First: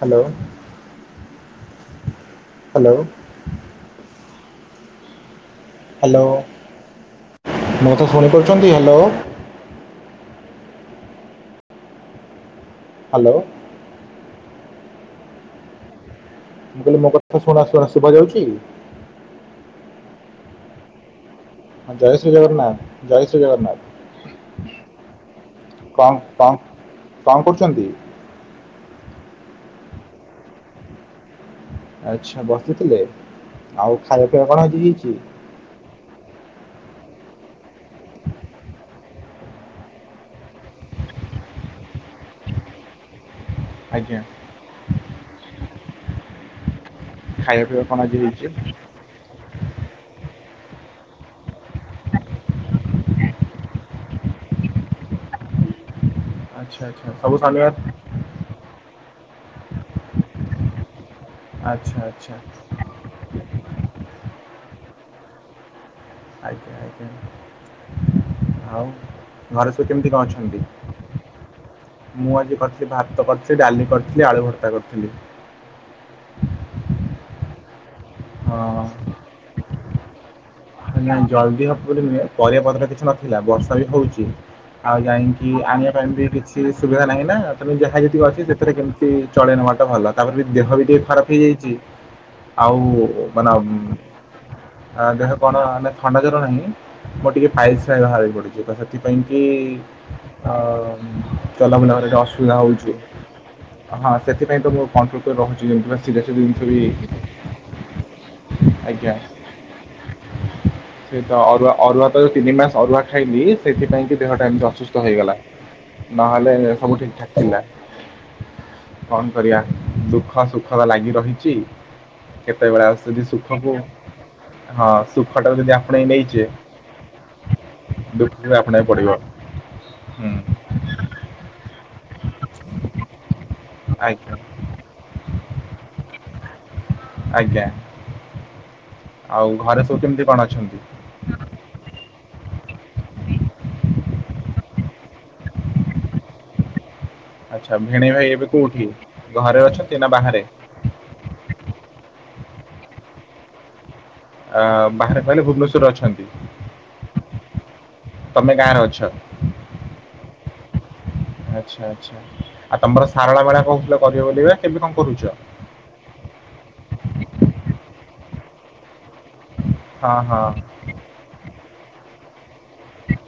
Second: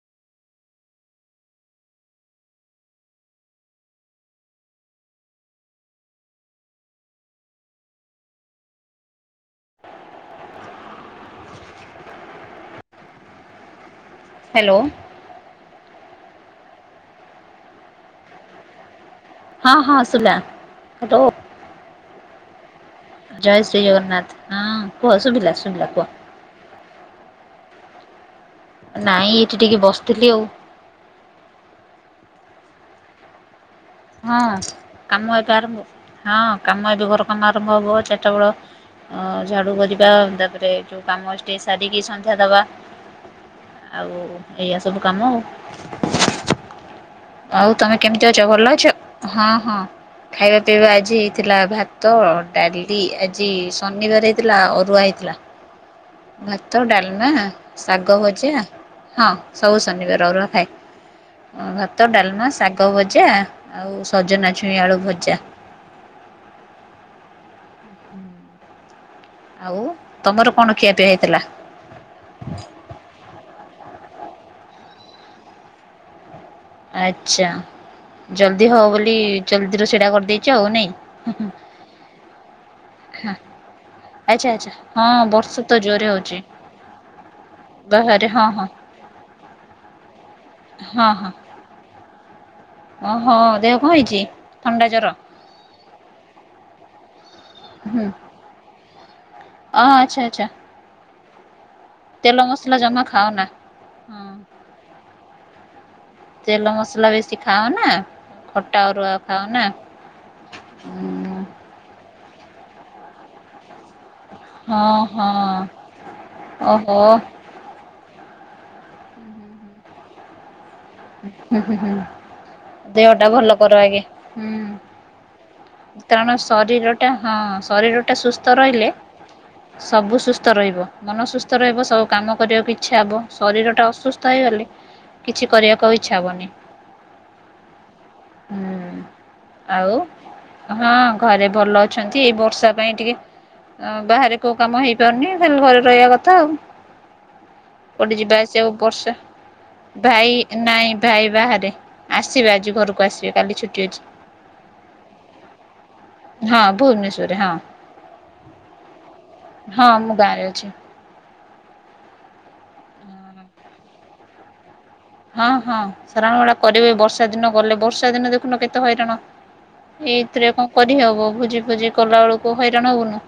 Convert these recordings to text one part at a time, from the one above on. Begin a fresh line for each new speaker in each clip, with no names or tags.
Hello hello hello ମୋ ତେ ଶୁଣିପରୁଛନ୍ତି ହ୍ୟାଲୋ ହ୍ୟାଲୋ।
ହ୍ୟାଲୋ।
ମୁଁ କହିଲେ ମୋ କଥା ଶୁଣା ଶୁଣା ଶୁଭା ଯାଉଛି?
ହଁ ହଁ ସୁନା ହ୍ୟାଲୋ
ହଁ ଜୟ ଶ୍ରୀ ଜଗନ୍ନାଥ
ଜୟ
ଜଗନ୍ନାଥ
ଶ୍ରୀ ଜଗନ୍ନାଥ। ହଁ କୁହ ଶୁଭିଲା ଶୁଭିଲା କୁହ
କଁ କଣ କରୁଛନ୍ତି?
ନାଇଁ ଏଇଠି ଟିକେ ବସିଥିଲି ଆଉ।
ଆଚ୍ଛା ବସିଥିଲେ। ଆଉ ଖାଇବା
ହଁ
ପିଇବା କଣ ଆଜି ହେଇଛି
କାମ ଏବେ ଆରମ୍ଭ ହଁ କାମ ଏବେ ଘର କାମ ଆରମ୍ଭ ହବ ଚାରିଟା ବେଳ ହଁ ଝାଡ଼ୁ କରିବା, ତାପରେ ଯେଉ କାମ ଟିକିଏ ସାରିକି ସନ୍ଧ୍ୟା ଦେବା। ଆଉ
ଆଜ୍ଞା
ଏଇଆ ସବୁ କାମ ଆଉ
ଖାଇବା
ଆଉ
ପିଇବା
ତମେ
କଣ ଆଜି
କେମିତି ଅଛ?
ହେଇଛି
ଭଲ ଅଛ। ହଁ ହଁ। ଖାଇବା ପିଇବା ଆଜି ହେଇଥିଲା ଭାତ, ଡାଲି ଆଜି ଶନିବାର ହେଇଥିଲା ଅରୁଆ ହେଇଥିଲା।
[inaudible] ଆଚ୍ଛା
ଭାତ,
ଆଚ୍ଛା
ଡାଲମା,
ସବୁ ଶନିବାର
ଶାଗ ଭଜା ହଁ ସବୁ ଶନିବାର ଅରୁଆ ଖାଏ। ଭାତ,
ଆଚ୍ଛା। ଆଚ୍ଛା
ଡାଲମା, ଶାଗ ଭଜା ଆଉ ସଜନା ଛୁଇଁ ଆଳୁ ଭଜା।
ଆଜ୍ଞା ଆଜ୍ଞା ଆଉ ଘରେ
ଆଉ
ସବୁ କେମିତି କଣ
ତମର
ଅଛନ୍ତି?
ଖିଆପିଆ ହେଇଥିଲା?
ମୁଁ ଆଜି କରିଥିଲି ଭାତ କରିଥିଲି ଡାଲି କରିଥିଲି ଆଳୁ ଭର୍ତ୍ତା କରିଥିଲି।
ଆଚ୍ଛା। ଜଲଦି
ହଁ
ହଉ ବୋଲି ଜଲ୍ଦିରୁ ସେଡା କରିଦେଇ
ନାଇ ଜଲଦି ହବ ବୋଲି ନୁହେଁ ପରିବା ପତରେ କିଛି ନଥିଲା ବର୍ଷା ବି ହଉଚି,
ଆଚ୍ଛା ଆଚ୍ଛା
ଆଉ
ହଁ
ଯାଇକି
ବର୍ଷା ତ
ଆଣିବା
ଜୋରେ
ପାଇଁ ବି
ହଉଚି।
କିଛି ସୁବିଧା ନାହିଁ ନା ତେଣୁ ଯାହା ଯେତିକି
ବାହାରେ
ଅଛି
ହଁ ହଁ
ସେଥିରେ କେମିତି ତି ଚଳେଇ ନବା ଟା ଭଲ ତାପରେ ବି ଦେହ ବି ଟିକେ
ହଁ
ଖରାପ
ହଁ
ହେଇଯାଇଛି, ଆଉ
ଓହୋ
ମାନ
ଦେହ କଣ ହେଇଚି? ଥଣ୍ଡା
ଆ
ଜର?
ଦେହ କଣ ମାନେ ଥଣ୍ଡା ଜ୍ୱର ନାହିଁ ମୋର ଟିକେଏ ପାଇଲ୍ସ ପାଇଁ
ହୁଁ।
ବାହାରି ପଡିଚି। ସେଥିପାଇଁ କି
ଅ ଆଚ୍ଛା ଆଚ୍ଛା
ଅଁ ଚଲା ବୁଲାବରେ ଟିକେ
ତେଲ
ଅସୁବିଧା
ମସଲା
ହଉଛି।
ଜମା ଖାଅ ନା।
ହଁ ସେଥିପାଇଁ ତ ମୁଁ କନଟ୍ରୋଲ ରହୁଛି ଯେମିତି ସିଜା ସିଜି
ତେଲ
ଜିନିଷ ବି
ମସଲା ବେଶୀ ଖାଅ ନା ଖଟା ଅରୁୁଆ
ଆଜ୍ଞା।
ଖାାଉ ନାଁ?
ସେ ଅରୁଆ ଅରୁଆ ତ ଯୋଉ ତିନି ମାସ ଅରୁଆ ଖାଇଲିି ସେଥିପାଇଁ କି ଦେହଟା ଏମିତି ଅସୁସ୍ଥ
ହଁ
ହେଇଗଲା
ହଁ
ନହେଲେ ସବୁ
ଓହୋ
ଠିକ୍ ଠାକ ଥିଲା। କଣ କରିବା ଦୁଃଖ ସୁ
ହୁଁ ହୁଁ
କେତେବେଳେ ଆଉ ଯଦି
ଦେହଟା ଭଲ
ସୁଖକୁ
କର ଆଗେ। ହୁଁ।
ହଁ ସୁଖଟାକୁ ଯଦି ଆପଣେଇ
କାରଣ
ନେଇଛେ
ଶରୀରଟା ହଁ ଶରୀର ଟା
ଦୁଃଖକୁ
ସୁସ୍ଥ
ବି ଆପଣେଇବାକୁ
ରହିଲେ
ପଡିବ
ସବୁ
ହୁଁ
ସୁସ୍ଥ ରହି ବ ମନ ସୁସ୍ଥ ରହିବ ସବୁ କାମ କରିବାକୁ ଇଚ୍ଛା ହବ ଶରୀର ଟା ଅସୁସ୍ଥ
ଆଜ୍ଞା
ହେଇଗଲେ କିଛି କରିବାକୁ ଆଉ ଇଚ୍ଛା ହବନି।
ଆଜ୍ଞା,
ହୁଁ
ଆଉ ଘରେ ସବୁ କେମିତି କଣ ଅଛନ୍ତି?
ହଁ ଘରେ ଭଲ ଅଛନ୍ତି, ଏଇ ବର୍ଷା ପାଇଁ ଟିକେ ବାହାରେ କୋଉ କାମ ହେଇପାରୁନି ଖାଲି ଘରେ ରହିବା କଥା ଆଉ।
ଆଚ୍ଛା
କୋଉଠି
ଭେଣେଇ ଭାଇ
ଯିବା
ଏବେ
ଆସିବାକୁ
କୋଉଠି
ବର୍ଷା
ଘରେ ଅଛନ୍ତି ନା
ଭାଇ
ବାହାରେ?
ନାଇଁ ଭାଇ ବାହାରେ ଆସିବେ ଆଜି ଘରକୁ ଆସିବେ କାଲି ଛୁଟି ଅଛି।
ଆ ବାହାରେ କହିଲେ ଭୁବନେଶ୍ଵରରେ ଅଛନ୍ତି,
ହଁ ଭୁବନେଶ୍ୱରରେ ହଁ
ତମେ ଗାଁରେ ଅଛ
ହଁ ମୁଁ ଗାଁ ରେ ଅଛି।
ଆଚ୍ଛା ଆଚ୍ଛା। ଆଉ ତମର ସାରଳା ବେଳା କହୁଥିଲ କରିବେ ବୋଲିପା କେବେ କଣ କରୁଛ?
ହଁ ହଁ ସାରଣ ବେଡ କରିବେ ବର୍ଷା ଦିନ ଗଲେ ବର୍ଷା ଦିନ ଦେଖୁନ କେତେ ହଇରାଣ।
ହଁ ହଁ
ଏଇଥିରେ କଁ କରିହବ ଭୋଜି ଭୋଜି କଲା ବେଳକୁ ହଇରାଣ ହବୁନୁ।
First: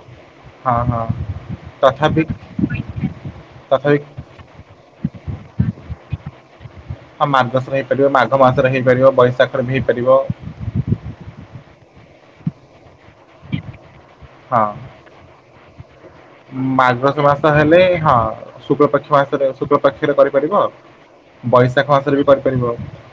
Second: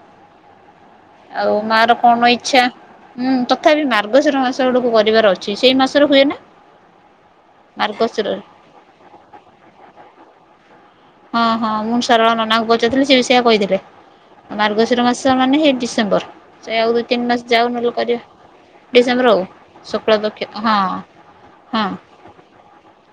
ହଁ ହଁ
ଆଉ ମାର
ତଥାପି
କନ ଇଚ୍ଛା। ହୁଁ ତଥାପି ମାର୍ଗଶିର ମାସ ଗୁଡକୁ କରିବାର ଅଛି। ସେଇ ମାସରେ ହୁଏ ନା?
ହଁ [unintelligible] ହେଇପାରିବ ମାଘ
ମାର୍ଗଶିରରେ।
ମାସରେ ହେଇପାରିବ ବୈଶାଖରେ ବି ହେଇପାରିବ।
ହଁ ହଁ ମୁଁ ସାର ନନାଙ୍କୁ ପଚାରିଥିଲି ସେବି ସେୟ କହିଥିଲେ। ଉ
ହଁ
ମାର୍ଗଶିର ମାସ ମାନେ ସେଇ ଡିସେମ୍ବର। ସେ ଆଉ ଦୁଇ
ମାର୍ଗଶିର
ତିନି ମାସ ଯାଉ
ହେଲେ
ନହେଲେ
ହଁ
କରିବା
ଶୁକ୍ଳ ପକ୍ଷ
ଡିସେମ୍ବର ଆଉ।
ମାସରେ ଶୁକ୍ଳ
ଶୁଖଳ
ପକ୍ଷରେ
ଦୁଃଖେ
କରିପାରିବ
ହଁ। ହଁ
ବୈଶାଖ ମାସରେ ବି କରିପାରିବ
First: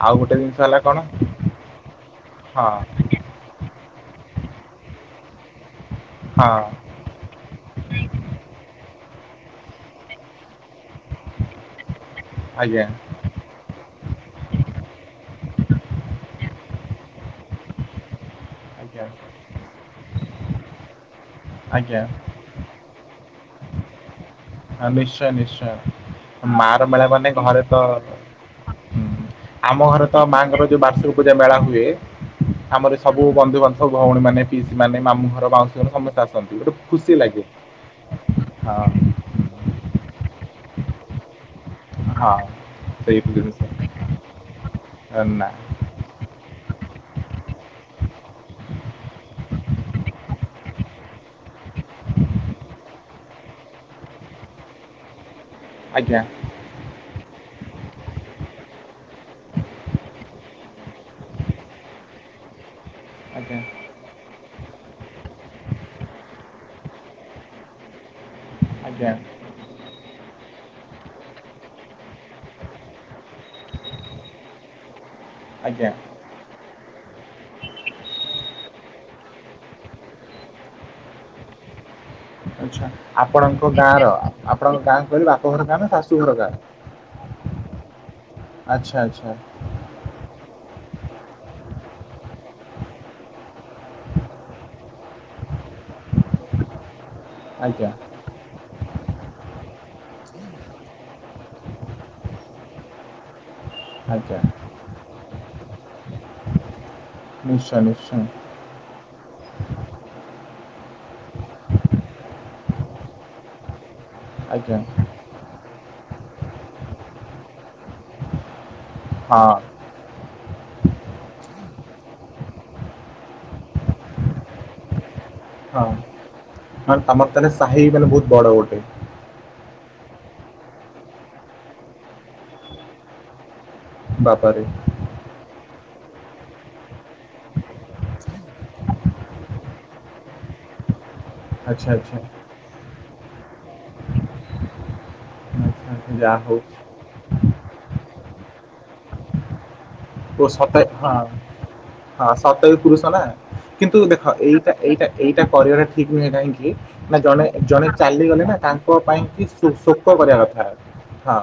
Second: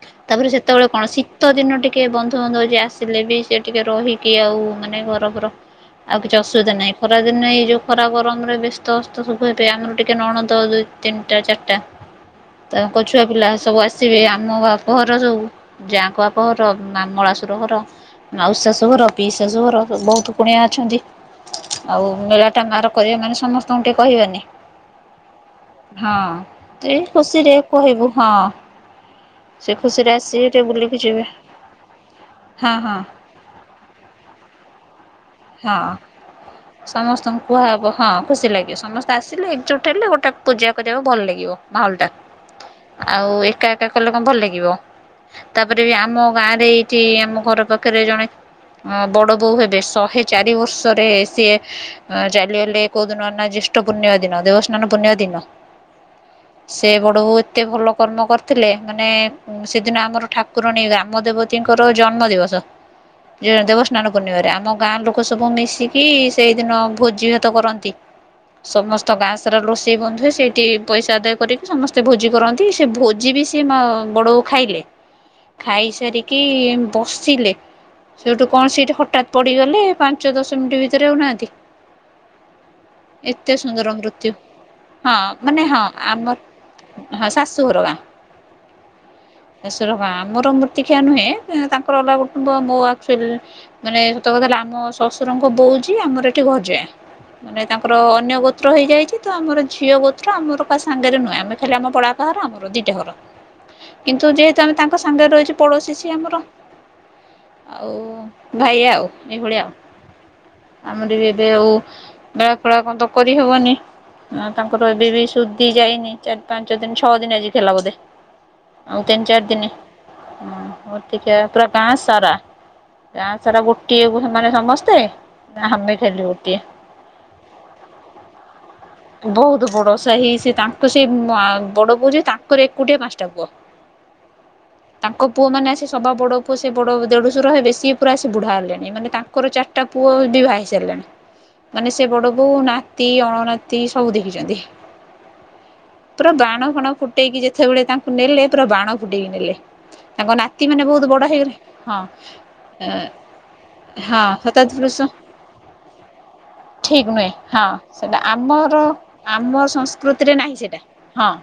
ଆଉ ଗୋଟେ
ତାପରେ
ଜିନିଷ ହେଲା
ସେତେବେଳେ କଣ ଶୀତ ଦିନ ଟିକେ ବନ୍ଧୁ ବାନ୍ଧୁବ
ହଁ
ଯିଏ ଆସ୍ ସିଲେ ବି ସେ ଟିକେ ରହିକି ଆଉ ମାନେ ଗରବର ଆଉ କିଛି
ହଁ
ଅସୁବିଧା ନାଇଁ। ଖରା ଦିନେ ଏଇ ଯୋଉ ଖରା ଗରମରେ ବ୍ୟସ୍ତ ଅସ୍ତ ସବୁ ହେବେ ଆମର ଟିକେ ନଣନ୍ଦ ଦୁଇ ତିନିଟା ଚାରିଟା।
ହ
ତାଙ୍କ ଛୁ ଛୁଆ ପିଲା ସବୁ ଆସିବେ ଆମ ବାପଘର ସବୁ ଯାଆଙ୍କ ବାପଘର ମା ମଳାସୁର ଘର। ଆଉ
ଆଜ୍ଞା
ଶାଶୁଘର ପିଇ ଶାଶୁଘର ବହୁତ କୁଣିଆ ଅଛନ୍ତି।
ଆଜ୍ଞା
ଆଉ ମେଳାଟା ମାର କରିବା ମାନେ ସମସ୍ତଙ୍କୁ ଟିକେ କହିବାନି।
ହଁ ନିଶ୍ଚୟ ନିଶ୍ଚୟ
ହଁ
ମାର
ଏଇ
ମେଳା ମାନେ
ଖୁସିରେ
ଘରେ ତ
କହିବୁ ହଁ ସେ
ଆମ ଘରେ
ଖୁସିରେ
ତ
ଆସିବେ ଟିକେ
ମାଆଙ୍କର ଯୋଉ
ବୁଲିକି
ବାର୍ଷିକ
ଯିବେ
ପୂଜା ମେଳା ହୁଏ।
ହଁ
ଆମର
ହଁ
ସବୁ ବନ୍ଧୁ ବାନ୍ଧବ ଭଉଣୀମାନେ, ପିଇଷିମାନେ ମାମୁ ଘର
ହଁ
ମାଉସୀ ଘର ସମସ୍ତେ ଆସନ୍ତି ଗୋଟେ ଖୁସି
ସମସ୍ତଙ୍କୁ
ଲାଗେ
କୁହାହବ ହଁ ଖୁସି ଲାଗିବ ସମସ୍ତ୍ ସ୍ତେ ଆସିଲେ
ହଁ
ଏକଜୁଟ ହେଲେ ଗୋଟେ ପୂଜା କରିଆକୁ‌ ଭଲ ଲାଗିବ ମାହୋଲଟା।
ହଁ
ଆଉ ଏକା ଏକା କଲେ କଣ ଭଲ ଲାଗିବ।
ଅ ନା।
ତାପରେ ବି ଆମ ଗାଁରେ ଏଇଠି ଆମ ଘର ପାଖରେ ଜଣେ ଅ ବଡ ବୋଉ ହେବେ ଶହେ ଚାରି ବର୍ଷରେ ସିଏ ଅ ଚାଲି ଗଲେ କହୁଦନ ନା ଜ୍ୟେଷ୍ଠ ପୁର୍ଣିମା ଦିନ ଦେବସ୍ଥାନ ପୁର୍ଣିମା ଦିନ।
ଆଜ୍ଞା।
ସେ ବଡ଼ବୋଉ ଏତେ ଭଲ କର୍ମ କରିଥିଲେ ମାନେ ସେଦିନ ଆମର ଠାକୁରଣୀ ରାମ ଦେବତୀଙ୍କର ଜନ୍ମ ଦିବସ। ଯେ
ଆଜ୍ଞା
ଦେବସ୍ନାନ ପୂର୍ଣ୍ଣିମାରେ ଆମ ଗାଁ ଲୋ କ ସବୁ ମିଶିକି ସେଇଦିନ ଭୋଜି ଭାତ କରନ୍ତି। ସମସ୍ତ
ଆଜ୍ଞା
ଗାଁ ସାରା ରୋଷେଇ ବନ୍ଧୁଏ ସେଇଟି ପଇସା ଆଦାୟ କରିକି ସମସ୍ତେ ଭୋଜି କରନ୍ତି। ସେ ଭୋଜି ବି ସେ ମା ବଡ଼ବୋଉ ଖାଇଲେ।
ଆଜ୍ଞା
ଖାଇସାରି କି ବସିଲେ ସେଇଠୁ କଣ ସେଇଠି ହଠାତ୍ ପଡ଼ିଗଲେ। ପାଞ୍ଚ ଦଶ ମିନ୍ଟି ଭିତରେ ହଉନାହାନ୍ତି।
ଆଛା ଆପଣଙ୍କ
ସୁନ୍ଦର
ଗାଁର
ମୃତ୍ୟୁ
ଆପଣଙ୍କ ଗାଁ
ହଁ
କହିଲି
ମାନେ
ବାପଘର ଗାଁ
ହଁ
ନା
ଆମର
ଶାଶୁଘର ଗାଁ?
ହଁ ଶାଶୁଘର ଗାଁ।
ଆଚ୍ଛା ଆଚ୍ଛା।
[unintelligible] ବାଁ ମୋର ମୃତ୍ତିକିୟଆ ନୁହେଁ ତାଙ୍କର ଅଲଗ କୁଟୁମ୍ବ ମୋ [unintelligible] ମାନେ ସତ କଥା ହେଲା ଆମ ଶଶୁରଙ୍କ ବୋଉଜି ଆମର ଏଠି [unintelligible] ମାନେ
ଆଜ୍ଞା
ତାଙ୍କର ଅନ୍ୟ ଗୋତ୍ର ହୋଇଯାଇଚି ତ ଆମର ଝିଅ ଗୋତ୍ର ଆମର କା ସାଙ୍ଗରେ ନୁହେଁ ଆମେ ଖାଲି ଆମ ପଳାପା ଘର ଆମର ଦୁଇଟା ଘର। ବ କିନ୍ତୁ
ଆଜ୍ଞା
ଯେହେତୁ ଆମେ ତାଙ୍କ ସାଙ୍ଗରେ ରହିଚୁ‌ ପଡୋଶୀ ସିଏ ଆମର।
ନିଶ୍ଚୟ
ଆଉ
ନିଶ୍ଚୟ
ଭାଇ ଆଉ ଏଇଭଳିଆ ଆଉ। ଆମର ବି ଏବେ ଆଉ ବେଳା ଫେଳା କଣ ତ କରିହବନି
ଆଜ୍ଞା
ତାଙ୍କର ଏବେ ବି ସୁ ତି ଯାଇନି ଚାରି ପାଞ୍ଚ ଦିନ ଛଅ ଦିନ ଆଜି ଖେଲା ବୋଧେ ଆଉ ତିନି ଚାରି ଦିନି।
ହଁ
ହଁ ମୂର୍ତ୍ତିକିଆ ପୁରା ଗାଁ ସାରା ଗାଁ ସାରା ଗୋଟିଏ ବୋହୁ ସେମାନେ ସମ ସ୍ତେ
ହଁ ମାନେ ତମର ତାହେଲେ ସାହି ମାନେ ବହୁତ ବଡ ଗୋଟେ।
ବହୁତ ବଡସାହି ସେ ତାଙ୍କ ସେ ମା ବଡ ବୋଉ ଯିଏ ତାଙ୍କର ଏକୁଟିଆ ପାଞ୍ଚଟା ପୁଅ।
ବାବା ରେ।
ତାଙ୍କ ପୁଅ ମାନେ ଆସି ସବା ବଡ଼ ପୁଅ ସେ ବଡ ଦେଢଶୁର ହେବେ ସିଏ ପୁରା ଆସି ବୁଢା ହେଲେଣି ମାନେ ତାଙ୍କର ଚାର ଟା ପୁଅ ବି ଭାଇ ସାରିଲାଣି
ଆଚ୍ଛା
ମାନେ ସେ
ଆଚ୍ଛା
ବଡ ବୋଉ ନା ତି ଅଣନାତି ସବୁ ଦେଖିଚନ୍ତି
ଆଚ୍ଛା ଆଚ୍ଛା,
ପୁରା
ଯାହା ହଉ
ବାଣ ଫାଣ ଫୁ ଫୁଟେଇକି ଯେତେବେଳେ ତାଙ୍କୁ ନେଲେ ପୁରା ବାଣ ଫୁଟେଇକି ନେଲେ। ତାଙ୍କ
ପୁଅ
ନାତି
ସତେ
ମାନେ ବହୁତ
ହଁ
ବଡ଼ ହେଇଗଲେ ହଁ
ସତେଜ ପୁରୁଷ ନା କିନ୍ତୁ
ହଁ
ଦେଖ ଏଇ
ଶତାବ୍ଦୀ ପୁରୁଷ
ଏଇଟା ଏଇଟା କରିବାଟା ଠିକ ନୁହେଁ କାହିଁକି
ଠିକ
ନା
ନୁହେଁ
ଜଣେ
ହଁ
ଜଣେ
ସେଟା
ଚାଲିଗଲେ ନା
ଆମର
ତାଙ୍କ ପାଇଁ କି
ଆମ
ଶୋ ସୋକ
ସଂସ୍କୃତିରେ
କରିବା
ନାହିଁ ସେଟା
କଥା ହଁ।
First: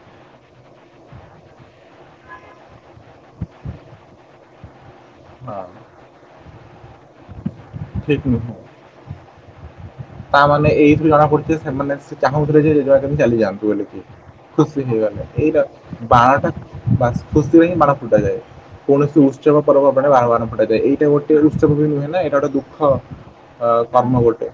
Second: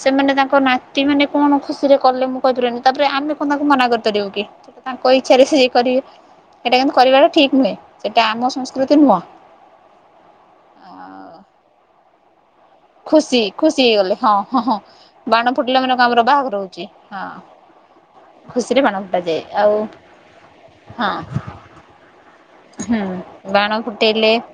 ସେମାନେ ତାଙ୍କ ନାତି ମାନେ କଣ ଖୁସିରେ କଲେ ମୁଁ କହିପାରିବିନି ତାପରେ ଆମେ କଣ ତାଙ୍କୁ ମନା କରିପାରିବୁ କି। ତାଙ୍କ ଇଚ୍ଛାରେ
ହଁ
ସେ କର ସେଇଟା କିନ୍ତୁ କରିବାଟା ଠିକ୍ ନୁହେଁ
ଠିକ
ସେଇଟା ଆମ
ନୁହଁ
ସଂସ୍କୃତି ନୁହଁ।
ତା ମାନେ ଏଇ ଥିରୁ ଜଣା
ଆଉ
ପଡୁଚି ଯେ ସେମାନେ ସେ ଚାହୁଁଥିଲେ ଯେ କେ ଚାଲି
ଖୁସି
ଯାଆନ୍ତୁ
ଖୁସି
ବୋଲିକି
ହେଇଗଲେ ହଁ ହଁ ହଁ
ଖୁସି ହେଇଗଲେ
ବାଣ
ଏଇଟା
ଫୁଟିଲା ମାନେ କଣ ଆମର
ବାଣ
ବାହାଘର ହଉଛି
ଟା
ହଁ।
ଖୁସିରେ ହିଁ ବାଣ ଫୁଟାଯାଏ
ଖୁସିରେ ବାଣ
କୌଣସି
ଫୁଟାଯାଏ
ଉତ୍ସବ
ଆଉ
ପର୍ବ ପର୍ବାଣି ରେ ବାଣ ଫାଣ ଫୁଟାଯାଏ ଏଟା
ହଁ
ଗୋଟେ ଉତ୍ସବ ବି ନୁହେଁ ନା ଏଟା ଗୋଟ ଦୁ କହ ଆଁ କର୍ମ ଗୋଟେ।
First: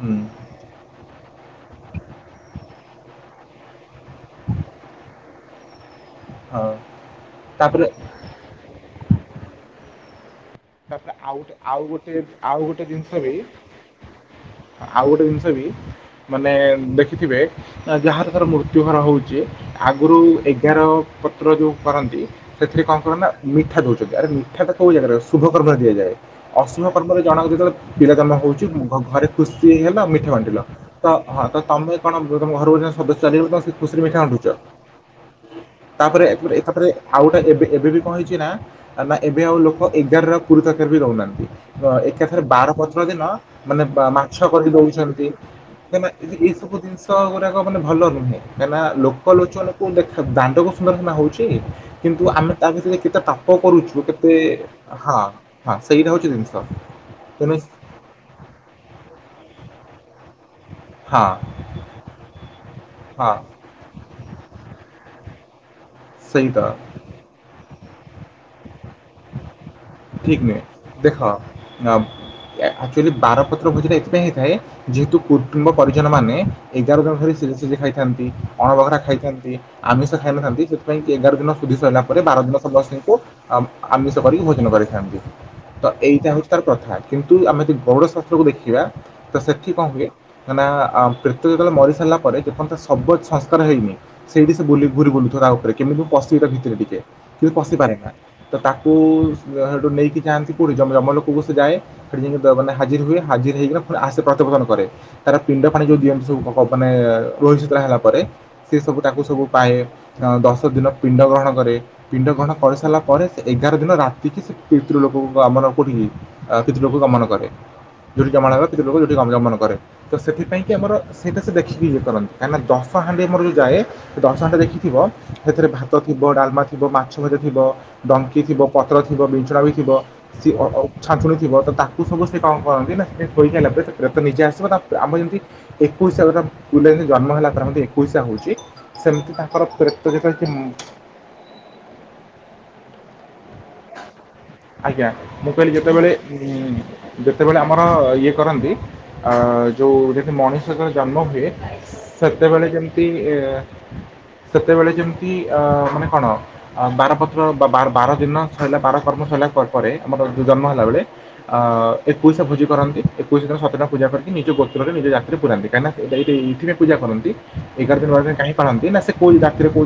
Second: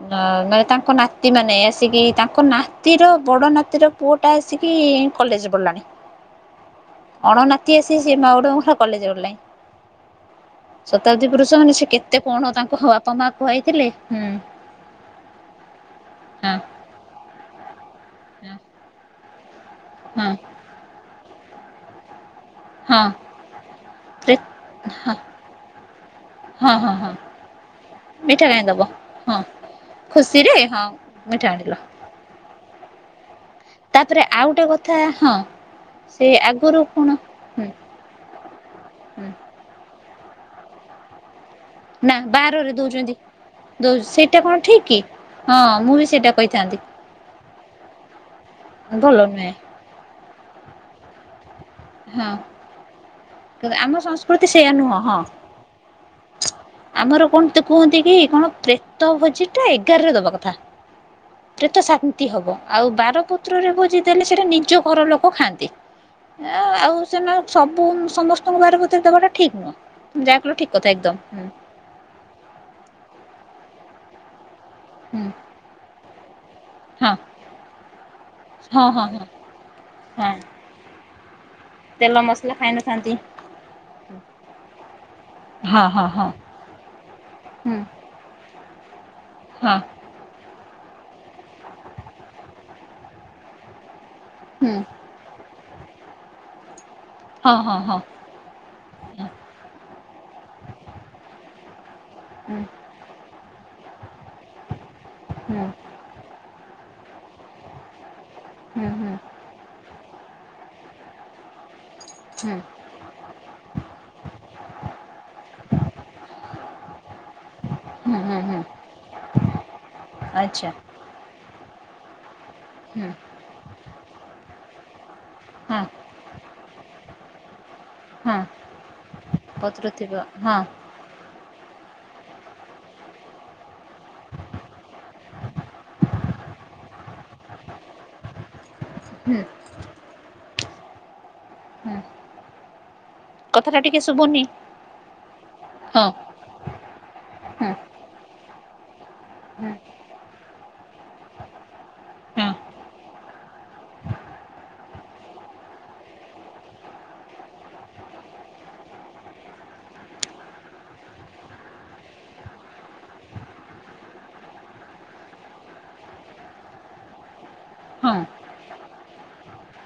ହୁଁ
ନା ନା ତାଙ୍କ ନାତ ନାତି ମାନେ ଆସିକି ତାଙ୍କ ନାତିର ବଡ଼ ନାତିର ପୁଅଟା ଆସିକି କଲେଜରେ ପ଼ିଢ଼ିଲାଣି।
ହଁ।
ଅଣ ନାତି
ତାପରେ
ଆସି ସେ ପା ଉଠା କଲେଜ ପଢ଼ିଲାଣି।
ତାପରେ
ଶତାବ୍ଦୀ
ଆଉ ଗୋଟେ
ପୁରୁଷ ମାନେ
ଆଉ
ସେ
ଗୋଟେ
କେତେ କଣ
ଆଉ
ତାଙ୍କ
ଗୋଟେ
ବାପା
ଜିନିଷ
ମା
ବି
ଖୁଆଇଥିଲେ ହୁଁ।
ଆଉ ଗୋଟେ ଜିନିଷ ବି ମାନେ
ହଁ।
ଦେଖିଥିବେ ଯାହାର ତାର
ହଁ
ମୃତ୍ୟୁ ଘର ହଉଚି ଆଗରୁ
ହଁ
ଏଗା ଏଆର ପତ୍ର ଯୋଉ କରନ୍ତି ସେଥିରେ କଣ
ହଁ
କର ନା ମିଠା ଦେଉଚନ୍ତି ଆରେ ମିଠା ତ କେଉଁ ଜାଗାରେ ଶୁଭ କର୍ମ ରେ ଦିଅ ଯାଏ।
ହଁ
ଅଶୁଭ
ହଁ ହଁ
କର୍ମ ରେ ଜଣକ ଯେତେବେଳେ ପିଲା ଜନ୍ମ ହଉଚି ଘ ଘରେ ଖୁସି ହେଲା ମିଠା
ସିରେ
ବାଣ୍ଟିଲ
ହଁ
ତ ହଁ
ମିଠା
ତ
ଆଣିଲ।
ତମେ କଣ ତମ ଘର ଜଣେ ସଦସ୍ୟ ଚାଲି ଯାଉଚି ତମେ ସେ ଖୁସିର
ତାପରେ
ମିଠାବାଣ୍ଟୁଚ
ଆଉ ଗୋଟେ କଥା ହଁ
ତାପରେ
ସେ
ଏ
ଆଗରୁ
ଏକାଥରେ
କଣ
ଆଉ ଗୋଟେ ଏବେ
ହୁଁ
ଏବେ ବି କଣ ହେଇଚି ନା ନା
ହୁଁ
ଏବେ ଆଉ ଲୋକ ଏଗାରେ ଆଉ ପୁରୀ ତରକାରୀ ବି ଦଉ ନାହାନ୍ତି।
ନା
ଏକାଥରେ ବାର
ବାରରେ
ପତ୍ର
ଦଉଛନ୍ତି
ଦିନ ମାନେ
ଦଉ
ବା ମାଛ
ସେଇଟା କଣ
କରି
ଠିକ କି?
ଦଉଚନ୍ତି
ହଁ ମୁଁ ବି
କଁନା ଏ
ସେଇଟା
ଏଇ ସବୁ
କହିଥାନ୍ତି
ଜିନିଷ ଗୁଡାକ ମାନେ ଭଲ ନୁହେଁ କାହିଁକନା
ଭଲ
ଲୋକ
ନୁହେଁ
ଲୋଚନ କୁ ଦେଖ ଦାଣ୍ଡ କୁ ସୁନ୍ଦର ସିନା ହଉଚି। କିନ୍ତୁ
ହଁ
ଆମେ ତା ଭିତରେ କେତେ ପାପ
କିନ୍ତୁ ଆମ
କରୁଚୁ କେତେ
ସଂସ୍କୃତି ସେଇୟା ନୁହଁ
ହଁ
ହଁ।
ହଁ ସେଇଟା ହଉଛି ଜିନିଷ
ଆମର କଣ
ତେଣୁ
ତ କୁହନ୍ତି କି କଣ ପ୍ରେତ ଭୋଜି ଟା ଏଗାରରେ ଦବା କଥା।
ହଁ
ପ୍ରେତ ଶାନ୍ତି ହବ ଆଉ
ହଁ
ବାରପତ୍ରରେ ଭୋଜି ଦେଲେ ସେଇଟା ନିଜ ଘର ଲୋକ ଖାଆନ୍ତି
ସେଇଟା
ଆଁ ଆଉ ସେମାନେ ସବୁ ସମ ତମ ବାର ପତ୍ର ଦବା ଟା ଠିକ ନୁହଁ ଯାହା କଲ ଠିକ କଥା ଏକଦମ
ଦେଖ
ହୁଁ
ଆଚୁଆଲି ବାରପତ୍ର ଭୋଜି ଟା ଏଥିପାଇଁ ହେଇଥାଏ ଯେହେତୁ
ହୁଁ
ପୁ କୁଟୁମ୍ବ ପରିଜନମାନେ ଏଗାର
ହଁ
ଦିନ ଧରି ସିଜି ସିଯା ଖାଇଥାନ୍ତି
ହଁ ହଁ
ଅଣବଘରା
ହଁ
ଖାଇଥାନ୍ତି। ଆମିଷ
ହଁ।
ଖାଇନଥାନ୍ତି ସେଥିପାଇଁ କି ଏଗାର ଦିନ ସୁଧି ସରିଲ ପରେ
ତେଲ
ବାର
ମସଲା
ଦିନ ସମସ୍ତି
ଖାଇନଥାନ୍ତି।
ଙ୍କୁ ଆମିଷ କରିକି ଭୋଜନ କରିଥାନ୍ତି
ହଁ
ତ
ହଁ ହଁ
ଏଇଟା ହଉଛି ତାର ପ୍ରଥା କିନ୍ତୁ ଆମେ ଯ ବଡ ସ କୁ ଦେଖିବା ତ
ହଁ
ସେଠି କଣ ହୁଏ କାହିଁକି ନା ଆ ପ୍ରେତ ଯେତେ ବେଳେ ମରି ସାରିଲା ପରେ ଯେ ପର୍ଯ୍ୟନ୍ତ ଶବ ସଂସ୍କାର ହେଇନି। ସେଇଠି ସେ ବୁଲି ଘୁରି ବୁଲୁଥାଏ ରା ଉପରେ କେମିତି ମୁଁ ପଶିବି ତା ଭିତରେ ଟିକେ କିନ୍ତୁ
ହଁ ହଁ ହଁ
ପଶିପାରେ
ହଁ।
ନା। ତ ତାକୁ ସେଠୁ ନେଇକି ଚାହାନ୍ତି କୋଉଠି ଜମଲୋକକୁ ସେ ଯାଏ ସେଠି ଯାଇକି ମାନେ ହାଜିର ହୁଏ। ହାଜିର ହେଇକି ନା ଆସେ ପ୍ରତିପର୍ତ୍ତନରେ ତାର ପିଣ୍ଡ ଫାଣି ଯୋଉ ଦିଅନ୍ତି ସବୁ। ମାନେ ରୋହିଶୀତଳା ହେଲା ପରେ ସେ ସବୁ ତାକୁ ସବୁ ପାଏ। ଆଉ ଦଶ ଦିନ ପିଣ୍ଡ ଗ୍ରହଣ କରେ ପିଣ୍ଡ ଗ୍ରହଣ କରିସାରିଲା। ପରେ ସେ ଏଗାର ଦିନ ରାତି କିି ସେ ପିତୃ ଲୋକ କୁ ଆମର କୋଉଠି ପିତୃ ଲୋକକୁ ଗମନ କରେ। ଯଉଠି ଜମାଳୟ ପିତୃ ଲୋକ ଯୋଉଠିଁ ଯମନ କରେ ତ ସେଥିପାଇଁ
ଆଚ୍ଛା
କି ଆମର। ସେଇଟା ସେ ଦେଖିକି ଇଏ କରନ୍ତି କାହିଁକିନା
ହୁଁ
ଦଶହାଣ୍ଡି ଆମର ଯେଉଁ ଯାଏ ଦଶହାଣ୍ଡି ଦେଖିଥିବ। ସେଥି ରେ
ହଁ
ଭାତ ଥିବ ଡାଲମା ଥିବ ମାଛ ଭଜା ଥିବ।
ହଁ
ଡଙ୍କି ଥିବ, ପତ୍ର ଥିବ, ବିଛଣା ବି
ପତ୍ର
ଥିବ ସି
ହଁ
ଅ। ଛାଛୁଣି ଥିବ ତ ତାକୁ ସବୁ ସେ କଣ କରନ୍ତି ନା ସେ ସୋଇ ସାରିଲା ପରେ ପ୍ରେତ ନିଜେ ଆସିବ ତା ଆମ ଯେମିତି। ଏକୋଇଶା କଥା ସ୍କୁଲ ରେ ଜନ୍ମ ହେଲା ପରେ ଆମର ତ ଏକୋଇଶା ହଉଛ। ସେମିତି
ହୁଁ
ତାଙ୍କର ପ୍ରେତ ଯେତେ ବେଳେ ତି ମୁଁ।
ହୁଁ କଥାଟା ଟିକେ ଶୁଭୁନି
ଆଜ୍ଞା ମୁଁ କହିଲି
ହଁ
ଯେତେବେଳେ। ଉଁ ଯେତେବେଳେ
ହଁ
ଆମର ଇଏ କରନ୍ତି। ଆ
ହଁ
ଯୋଉଁ ଦେଖି ମଣିଷ ଯେତେ ବେଳେ ଜନ୍ମ ହୁଏ।
ହଁ
ସେତେବେଳେ ଯେମିତି ଏ। ସେତେବେଳେ ଯେମିତି ଅ ମାନେ କଣ ବାରପତ୍ର ବା ବାର ଦିନ। ସଇଲା ବାର କର୍ମ ସଇଲା ପରେ ଆମର ଜନ୍ମ ହେଲା ବେଳେ। ଆ ଏକୋଇଶା ଭୋଜି କରନ୍ତି ଏକୋଇଶ ଦିନ ସାତ ଟା ପୂଜା କରିକି ନିଜ ଗୋତ୍ରରେ ନିଜ ଜାତିରେ ପୁରାନ୍ତି କାହିଁକି ନା। ଏଟା ଏ ଏଇଥିପାଇଁ ପୂଜା କରନ୍ତି ଏଗାର ଦିନ
ହଁ
ବାର ଦିନ କାହିଁ ପାଳନ୍ତି ନା ସେ କୋଉ ଜାତି ରେ କୋଉ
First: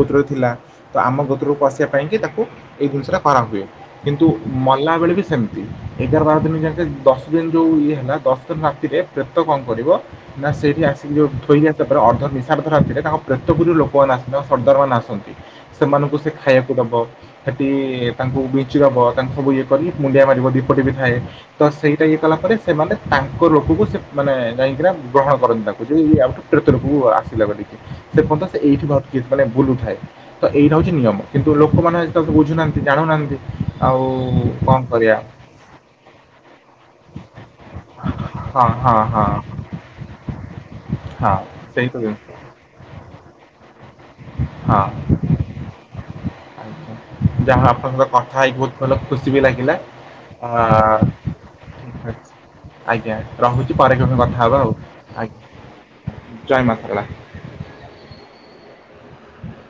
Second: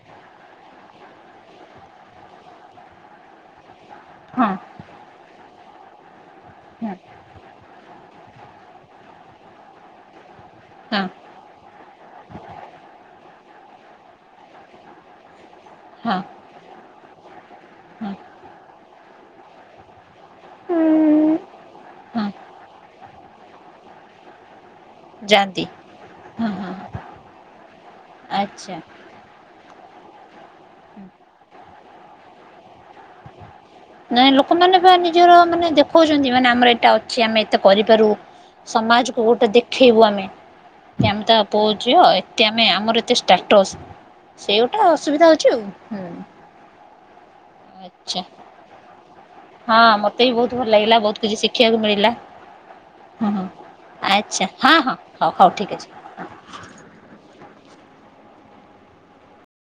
ଗୋତ୍ରରେ ଥିଲା। ତ ଆମ ଗୋତ୍ର କୁ ଆସିବା ପାଇଁ କି ତାକୁ ଏଇ ଜିନିଷ ଟା କରାହୁଏ। କିନ୍ତୁ
ହଁ
ମଲା ବେଳେ ବି ସେମିତି ଏଗାର, ବାର ଦିନ ଯେମିତି
ହଁ
ଦଶ ଦିନି ଯୋଉ ଇଏ ହେଲା ଦଶ ଦିନ ରାତିରେ। ପ୍ରେତ କଣ କରିବ ନା ସେଇଠି ଆସିକି ଯୋଉଁ ଥୋଇଲା। ତା ପରେ ଅର୍ଦ୍ଧ ନିିସାର୍ଦ୍ଧ ରାତିରେ ତାଙ୍କ ପ୍ରେତ ପୁରରୁ ଲୋକମାନେ ଆସନ୍ତି ତାଙ୍କ ସର୍ଦ୍ଦାରମାନେ ଆସନ୍ତି।
ହଁ
ସେମାନଙ୍କୁ ସେ ଖାଇବାକୁ ଦବ। ସେଠି
ହଁ।
ତାଙ୍କୁ ବିଞ୍ଚିଦବ ତାଙ୍କୁ ସବୁ ଇଏ କରି ମୁଣ୍ଡିଆ ମାରିବ ଦୀପଟି ବି ଥାଏ। ତ ସେଇଟା ଇଏ
ହଁ
କଲା ପରେ ସେମାନେ ତାଙ୍କ ଲୋକକୁ ସେ ମାନେ ଯାଇଁକିଣା। ଗ୍ରହଣ କରନ୍ତି
ଯାଆନ୍ତି
ତାଙ୍କୁ ଯାଇ ଆମ
ହଁ
ପ୍ରେତ
ହଁ
ଲୋକକୁ ଆସିଲା ବୋଲି କି ସେ ପର୍ଯ୍ୟନ୍ତ ସେ
ଆଚ୍ଛା।
ଏଇଠି କି ମାନେ ବୁଲୁଥାଏ ତ ଏଇଟା ହଉଛି ନିୟମ କିନ୍ତୁ ଲୋକମାନେ ଆଜି ତା ବୁଝୁନାହାନ୍ତି ଜାଣୁନାହାନ୍ତି। ଆଉ
ନାଁହି ଲୋକମାନେ
କଣ
ବା
କରିବା
ନିଜର ମାନେ ଦେଖଉଛନ୍ତି ମାନେ ଆମର ଏଇଟା ଅଛି ଆମେ ଏତେ କରିପାରୁ।
ହଁ ହଁ ହଁ
ସମାଜକୁ ଗୋଟେ ଦେଖେଇବୁ ଆମେ କି ଆମେ
ହଁ
ତା ପୁଅ,
ସେଇ ତ
ଝିଅ
ଜିନିଷ
ଏ। ଆମେ ଆମର ଏତେ ଷ୍ଟାଟସ୍!
ହଁ।
ସେଇଗୋଟା ଅସୁବିଧା ହଉଛି ଆଉ ହୁଁ!
ଆଜ୍ଞା ଯାହା ହଉ ଆପଣଙ୍କ
ଆଛା
କଥା ହେଇକି ବହୁତ ଭଲ ଖୁସି ବି ଲାଗିଲା
ହଁ ମତେ ବି
ଆ
ବହୁତ ଭଲ ଲାଗିଲା! ବହୁତ କିଛି ଶିଖି! ଶିଖିବାକୁ
ଠିକ୍
ମିଳିଲା!
ଅଛି ଆଜ୍ଞା
ହଁ ହଁ
ରଖୁଛି ପରେ କୋଉଦିନ କଥା
ଆଚ୍ଛା
ହବା
ହଁ
ଆଉ!
ହଁ ହଉ ହଉ ଠିକ୍ ଅଛି।
ଆଜ୍ଞା ଜୟ ମା ସାରଳା!